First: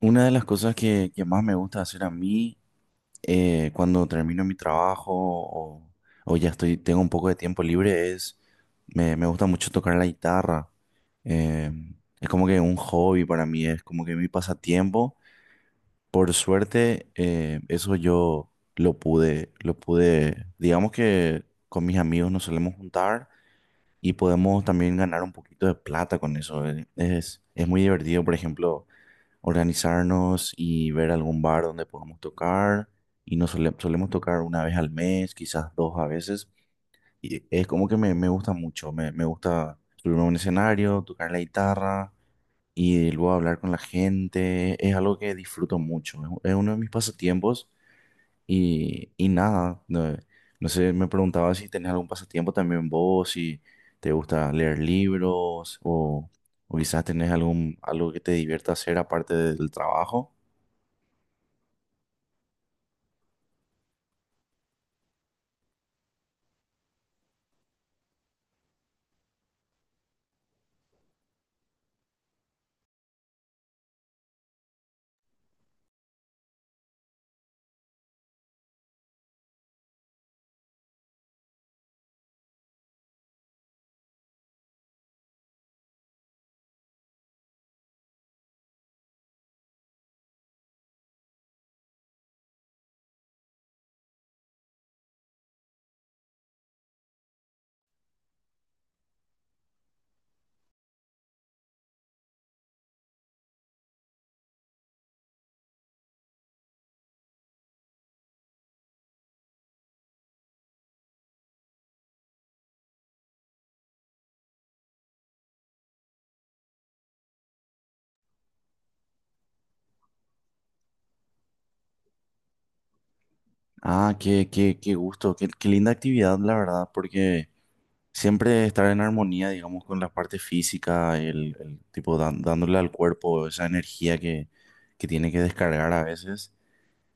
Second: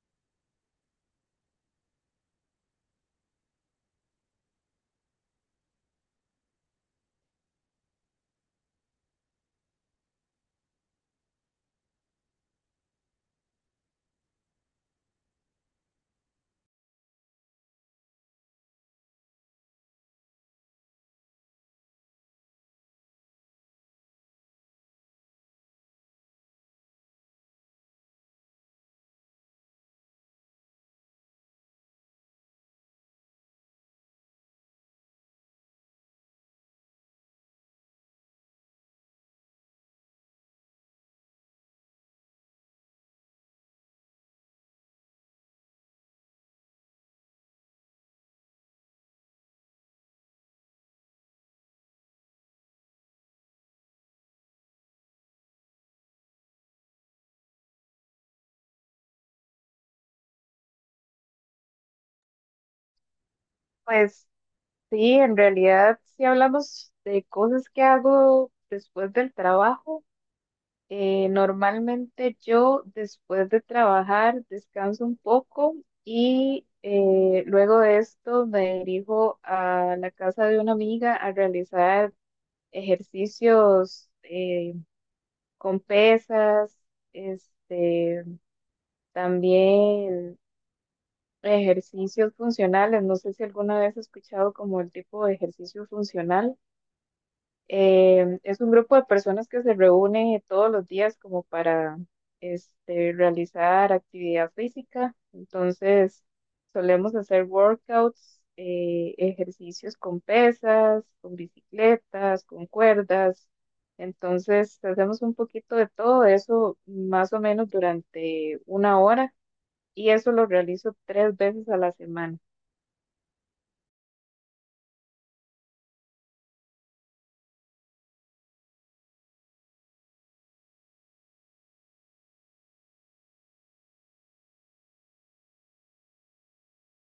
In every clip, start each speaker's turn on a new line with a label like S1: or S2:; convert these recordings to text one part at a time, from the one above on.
S1: Una de las cosas que más me gusta hacer a mí cuando termino mi trabajo o ya estoy, tengo un poco de tiempo libre es, me gusta mucho tocar la guitarra. Eh, es como que un hobby para mí, es como que mi pasatiempo. Por suerte, eso yo lo pude, digamos que con mis amigos nos solemos juntar y podemos también ganar un poquito de plata con eso. Es muy divertido, por ejemplo, organizarnos y ver algún bar donde podamos tocar. Y solemos tocar una vez al mes, quizás dos a veces. Y es como que me gusta mucho, me gusta subirme a un escenario, tocar la guitarra y luego hablar con la gente. Es algo que disfruto mucho, es uno de mis pasatiempos y nada, no sé, me preguntaba si tenés algún pasatiempo también vos, si te gusta leer libros o... O quizás tenés algo que te divierta hacer aparte del trabajo.
S2: Pues sí, en realidad, si hablamos de cosas que hago después del trabajo, normalmente yo después de trabajar descanso un poco y luego de esto me dirijo a la casa de una amiga a realizar ejercicios con pesas, este, también ejercicios funcionales. No sé si alguna vez has escuchado como el tipo de ejercicio funcional. Es un grupo de personas que se reúne todos los días como para realizar actividad física. Entonces, solemos hacer workouts, ejercicios con pesas, con bicicletas, con cuerdas. Entonces, hacemos un poquito de todo eso más o menos durante una hora y eso lo realizo tres veces a la semana.
S1: Ah, qué gusto, qué linda actividad, la verdad, porque siempre estar en armonía, digamos, con la parte física, el tipo dándole al cuerpo esa energía que tiene que descargar a veces,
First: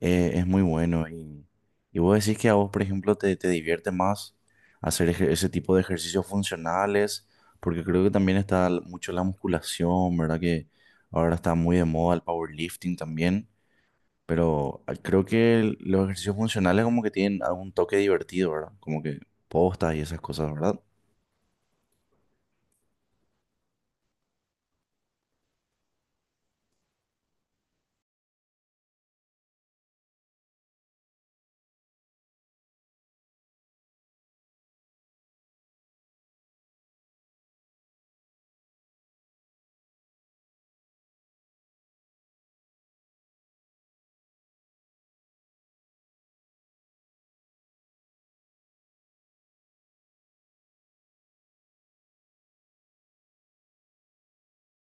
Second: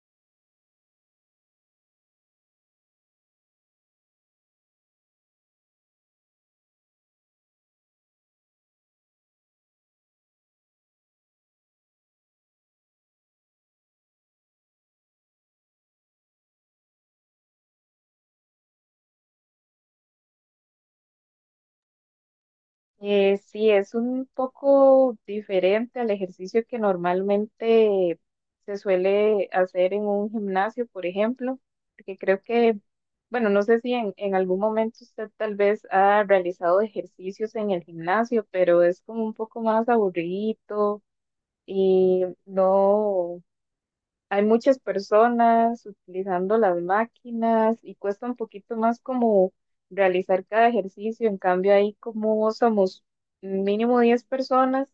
S1: es muy bueno. Y vos decís que a vos, por ejemplo, te divierte más ese tipo de ejercicios funcionales, porque creo que también está mucho la musculación, ¿verdad? Que ahora está muy de moda el powerlifting también. Pero creo que los ejercicios funcionales como que tienen algún toque divertido, ¿verdad? Como que postas y esas cosas, ¿verdad?
S2: Sí, es un poco diferente al ejercicio que normalmente se suele hacer en un gimnasio, por ejemplo, porque creo que, bueno, no sé si en algún momento usted tal vez ha realizado ejercicios en el gimnasio, pero es como un poco más aburrido y no. Hay muchas personas utilizando las máquinas y cuesta un poquito más como realizar cada ejercicio. En cambio, ahí como somos mínimo 10 personas,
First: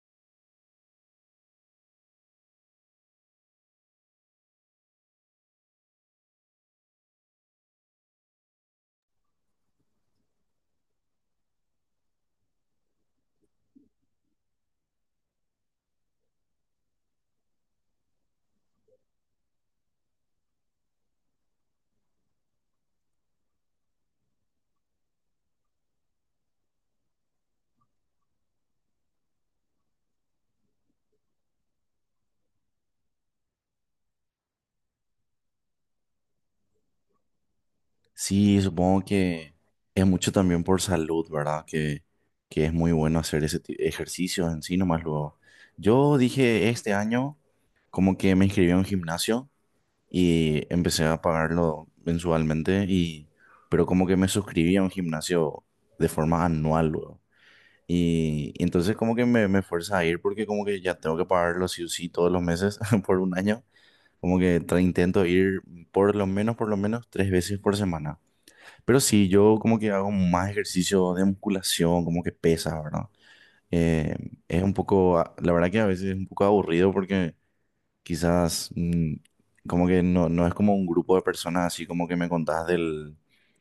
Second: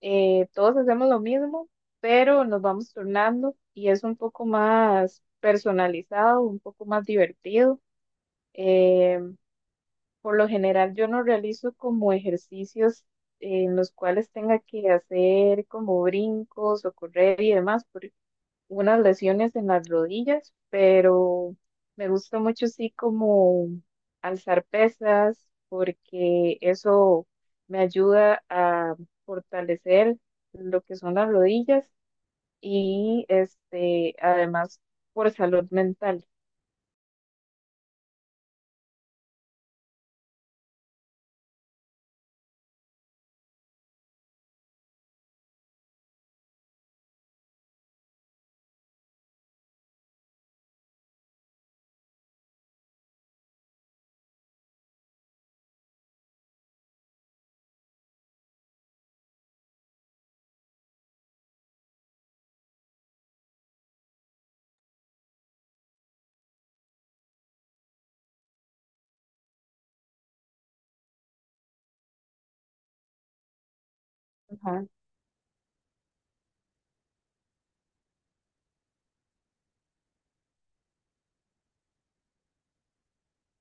S2: todos hacemos lo mismo, pero nos vamos turnando y es un poco más personalizado, un poco más divertido. Eh, por lo general, yo no realizo como ejercicios en los cuales tenga que hacer como brincos o correr y demás, unas lesiones en las rodillas, pero me gusta mucho sí como alzar pesas porque eso me ayuda a fortalecer lo que son las rodillas y además por salud mental.
S1: Sí, supongo que es mucho también por salud, ¿verdad? Que es muy bueno hacer ejercicios en sí, nomás luego. Yo dije este año como que me inscribí a un gimnasio y empecé a pagarlo mensualmente y... Pero como que me suscribí a un gimnasio de forma anual, luego. Y entonces como que me fuerza a ir porque como que ya tengo que pagarlo sí o sí todos los meses por un año. Como que intento ir por lo menos tres veces por semana. Pero sí, yo como que hago más ejercicio de musculación, como que pesa, ¿verdad? Eh, es un
S2: Ajá,
S1: poco, la verdad que a veces es un poco aburrido porque quizás como que no, no es como un grupo de personas así como que me contás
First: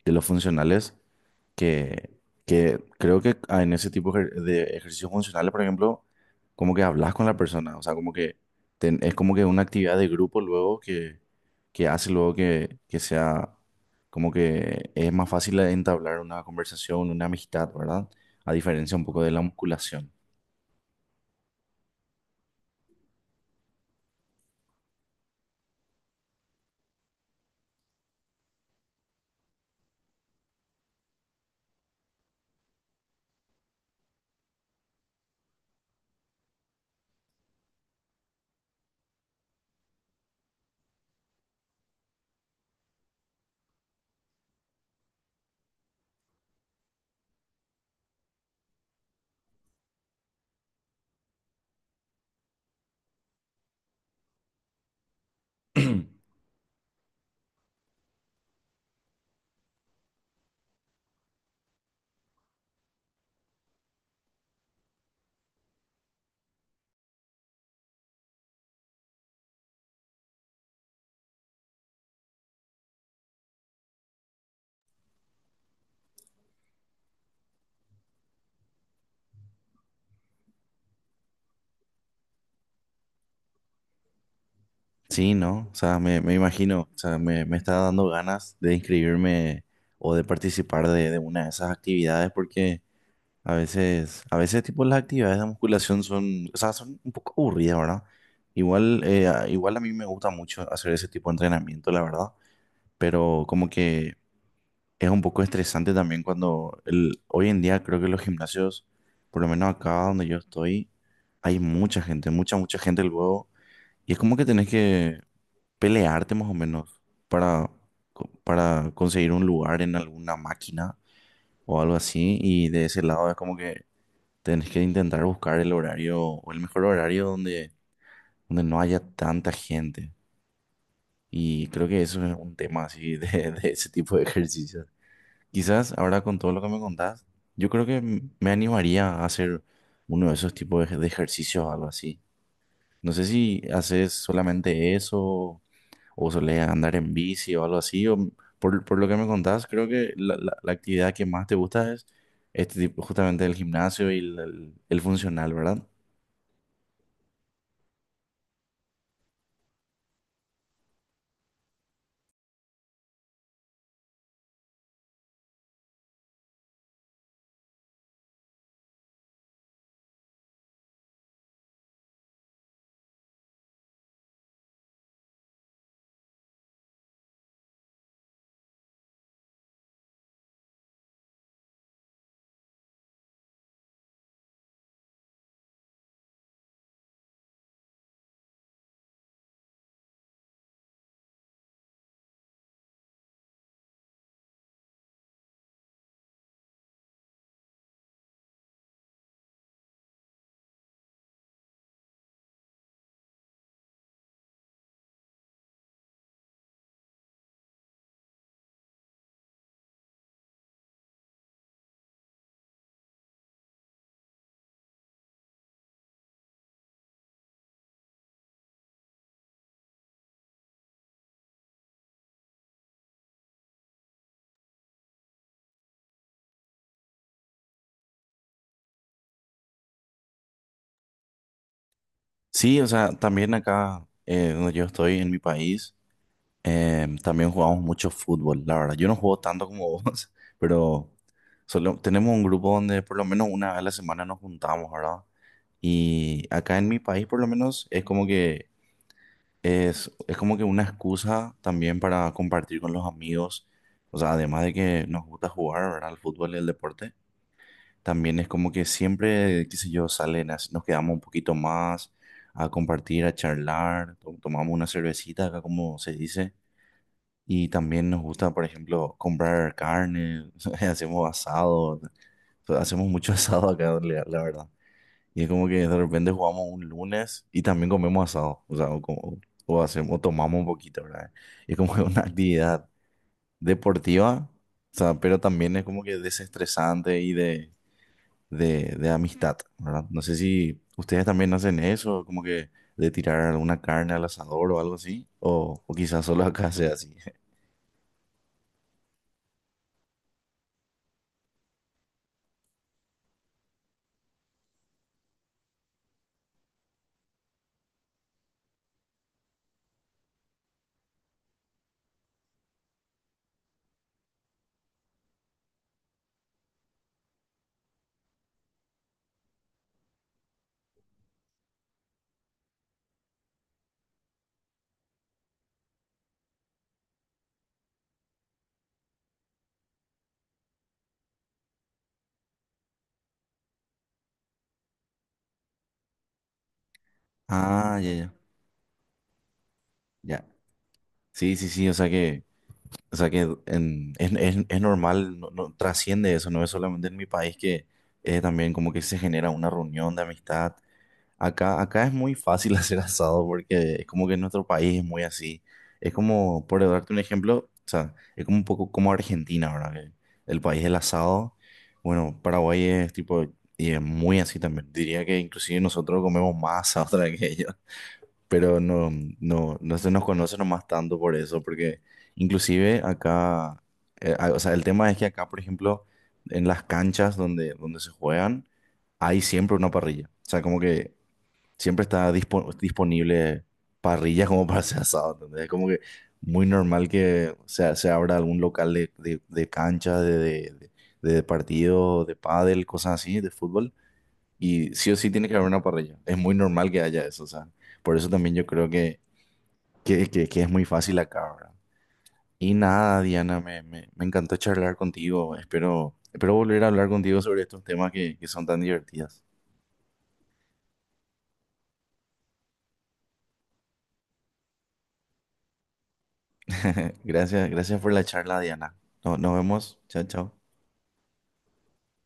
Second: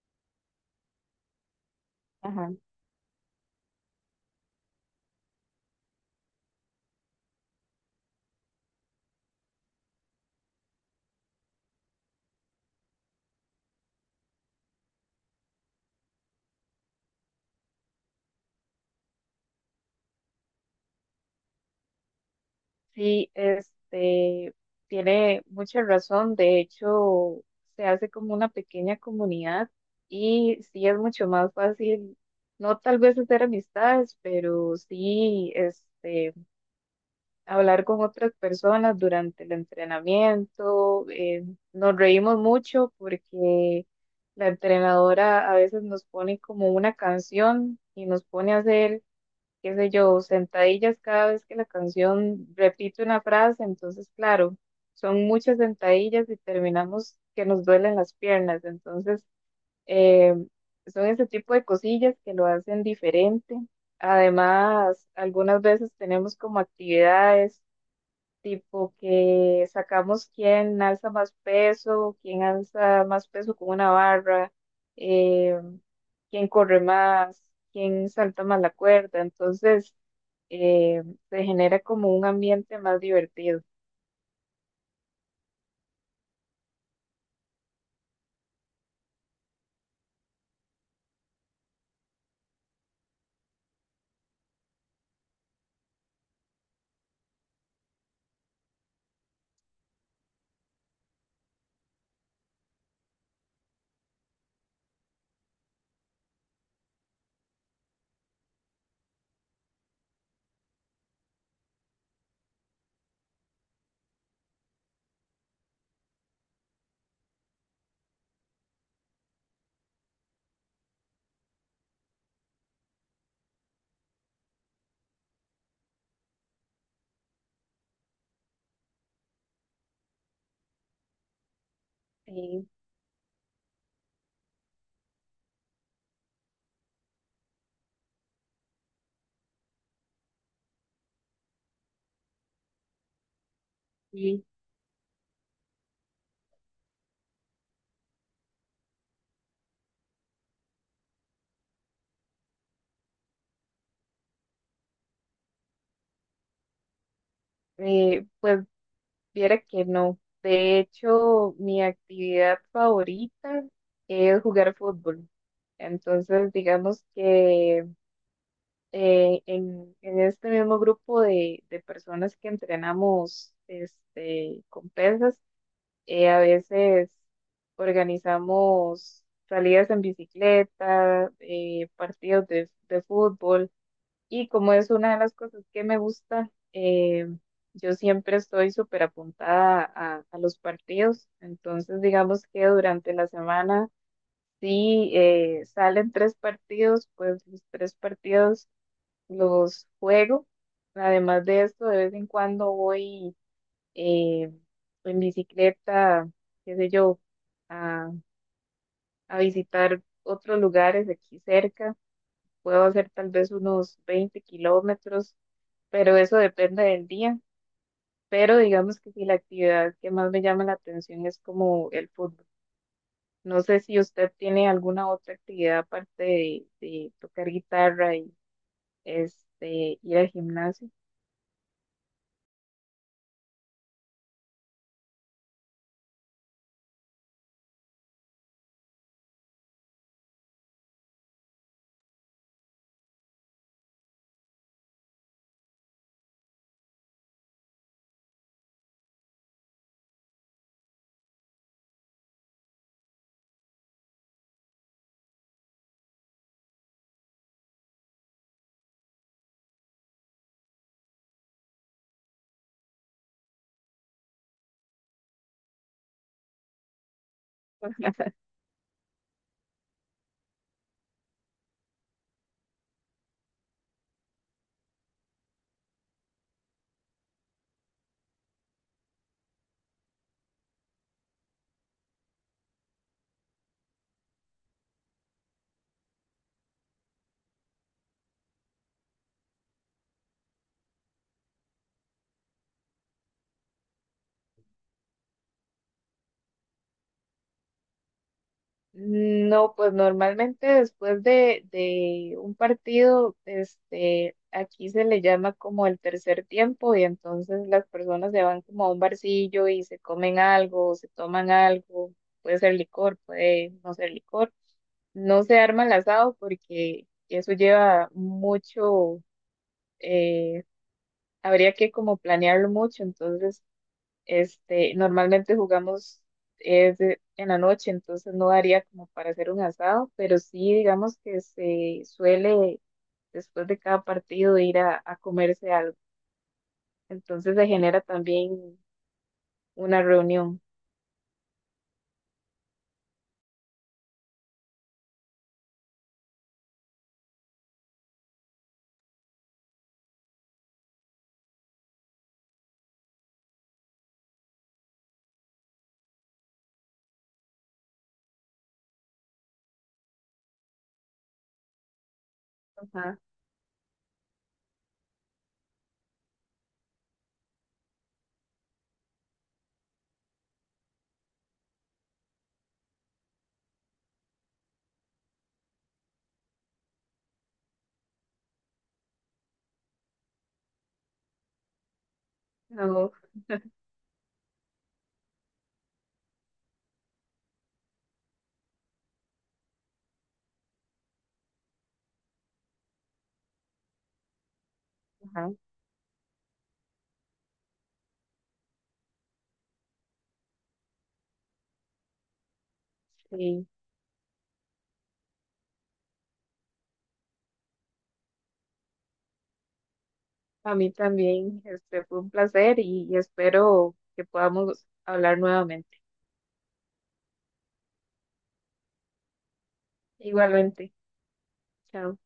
S1: de los funcionales, que,
S2: ajá.
S1: que creo que en ese de ejercicios funcionales, por ejemplo, como que hablas con la persona, o sea, como que es como que una actividad de grupo luego que hace luego que sea como que es más fácil entablar una conversación, una amistad, ¿verdad? A diferencia un poco de la musculación.
S2: Sí, tiene mucha razón. De hecho, se hace como una pequeña comunidad y sí es mucho más fácil, no tal vez hacer amistades, pero sí, hablar con otras personas durante el entrenamiento. Nos reímos mucho porque la entrenadora a veces nos pone como una canción y nos pone a hacer qué sé yo, sentadillas cada vez que la canción repite una frase, entonces claro, son muchas sentadillas y terminamos que nos duelen las piernas, entonces eh, son ese tipo de cosillas que lo hacen diferente. Además, algunas veces tenemos como actividades tipo que sacamos quién alza más peso, quién alza más peso con una barra, eh, quién corre más, quién salta más la cuerda, entonces eh, se genera como un ambiente más divertido.
S1: Sí, ¿no? O sea, me imagino, o sea, me está dando ganas de inscribirme o de participar de una de esas actividades porque a veces tipo las actividades de musculación son, o sea, son un poco aburridas, ¿verdad? Igual, igual a mí me gusta mucho hacer ese tipo de entrenamiento, la verdad, pero como que es un poco estresante también cuando el, hoy en día creo que los gimnasios, por lo menos acá donde yo estoy, hay mucha gente, mucha gente luego y es como que tenés que pelearte más o menos para, para conseguir un lugar en alguna máquina o algo así. Y de ese lado es como que tenés que intentar buscar el horario o el mejor horario donde, donde no haya tanta gente. Y creo que eso es un
S2: Sí,
S1: tema así de, de ese tipo de ejercicios. Quizás ahora con todo lo que me contás, yo creo que me animaría a hacer uno de esos tipos de, de ejercicios o algo así. No sé si haces
S2: sí.
S1: solamente eso o solés andar en bici o algo así, o por lo que me contás, creo que la actividad que más te gusta es este tipo, justamente el gimnasio y el funcional, ¿verdad?
S2: Pues viera que no. De hecho, mi actividad favorita es jugar fútbol. Entonces, digamos que en este mismo grupo de personas que entrenamos con pesas, a veces organizamos salidas en bicicleta, partidos de fútbol y como es una de las cosas que me gusta, yo siempre estoy súper apuntada a los partidos, entonces digamos que durante la semana, Si salen tres partidos, pues los tres partidos los juego. Además de esto, de vez en cuando voy eh, en bicicleta, qué sé yo, a, a visitar otros lugares aquí cerca. Puedo hacer tal vez unos 20 kilómetros, pero eso depende del día. Pero digamos que si la actividad que más me llama la atención es como el fútbol. No sé si usted tiene alguna otra actividad aparte de tocar guitarra y ir al gimnasio.
S1: Sí, o sea, también acá donde yo estoy, en mi país, también jugamos mucho fútbol, la verdad. Yo no juego tanto como vos, pero solo, tenemos un grupo donde por lo menos una vez a la semana nos juntamos, ¿verdad? Y acá en mi país por lo menos es como que es como que una excusa también para compartir con los amigos. O sea, además de que nos gusta jugar, ¿verdad? Al fútbol y el deporte, también es como que siempre, qué sé yo, salen, nos quedamos un poquito más a compartir, a charlar, tomamos una cervecita acá, como se dice. Y también nos gusta, por ejemplo, comprar carne, hacemos asado, hacemos mucho asado acá, la verdad. Y es como que de repente jugamos un lunes y también comemos asado, o sea, o hacemos, o tomamos un poquito, ¿verdad? Y es como que una actividad deportiva, o sea, pero también es como que desestresante y de amistad, ¿verdad? No sé si ustedes también hacen eso, como que de tirar alguna carne al asador o algo así, o quizás solo acá sea así.
S2: No, pues normalmente después de un partido, aquí se le llama como el tercer tiempo y entonces las personas se van como a un barcillo y se comen algo, se toman algo, puede ser licor, puede no ser licor. No se arma el asado porque eso lleva mucho, eh, habría que como planearlo mucho, entonces normalmente jugamos es en la noche, entonces no daría como para hacer un asado, pero sí digamos que se suele después de cada partido ir a comerse algo. Entonces se
S1: Ah,
S2: genera también una
S1: ya.
S2: reunión.
S1: Sí, sí, sí, O sea que es, es normal, no, no trasciende eso, no es solamente en mi país que también como que se genera una reunión de amistad. Acá es muy fácil hacer asado porque es como que en nuestro país es muy así. Es como, por darte un ejemplo, o sea, es como un poco como Argentina, ¿verdad? Que el país del asado. Bueno, Paraguay es
S2: Ajá,
S1: tipo, y es muy así también. Diría que inclusive nosotros comemos más asado que ellos, pero no, no se nos conoce nomás tanto por eso, porque inclusive acá, o sea, el tema es que acá, por ejemplo, en las canchas donde, donde se juegan, hay siempre una parrilla. O sea, como que siempre está
S2: no,
S1: disponible parrillas como para hacer asado, ¿entendés? Es como que muy normal que se abra algún local de, de cancha, de partido, de pádel, cosas así, de fútbol. Y sí o sí tiene
S2: ajá,
S1: que haber una parrilla. Es muy normal que haya eso, o sea. Por eso también yo creo que es muy fácil acá, ¿verdad? Y nada, Diana,
S2: sí.
S1: me encantó charlar contigo. Espero, espero volver a hablar contigo sobre estos temas que son tan divertidos.
S2: A mí también, fue un placer y espero que podamos hablar nuevamente.
S1: Gracias, gracias por la charla, Diana. Nos vemos. Chao, chao.
S2: Igualmente, chao.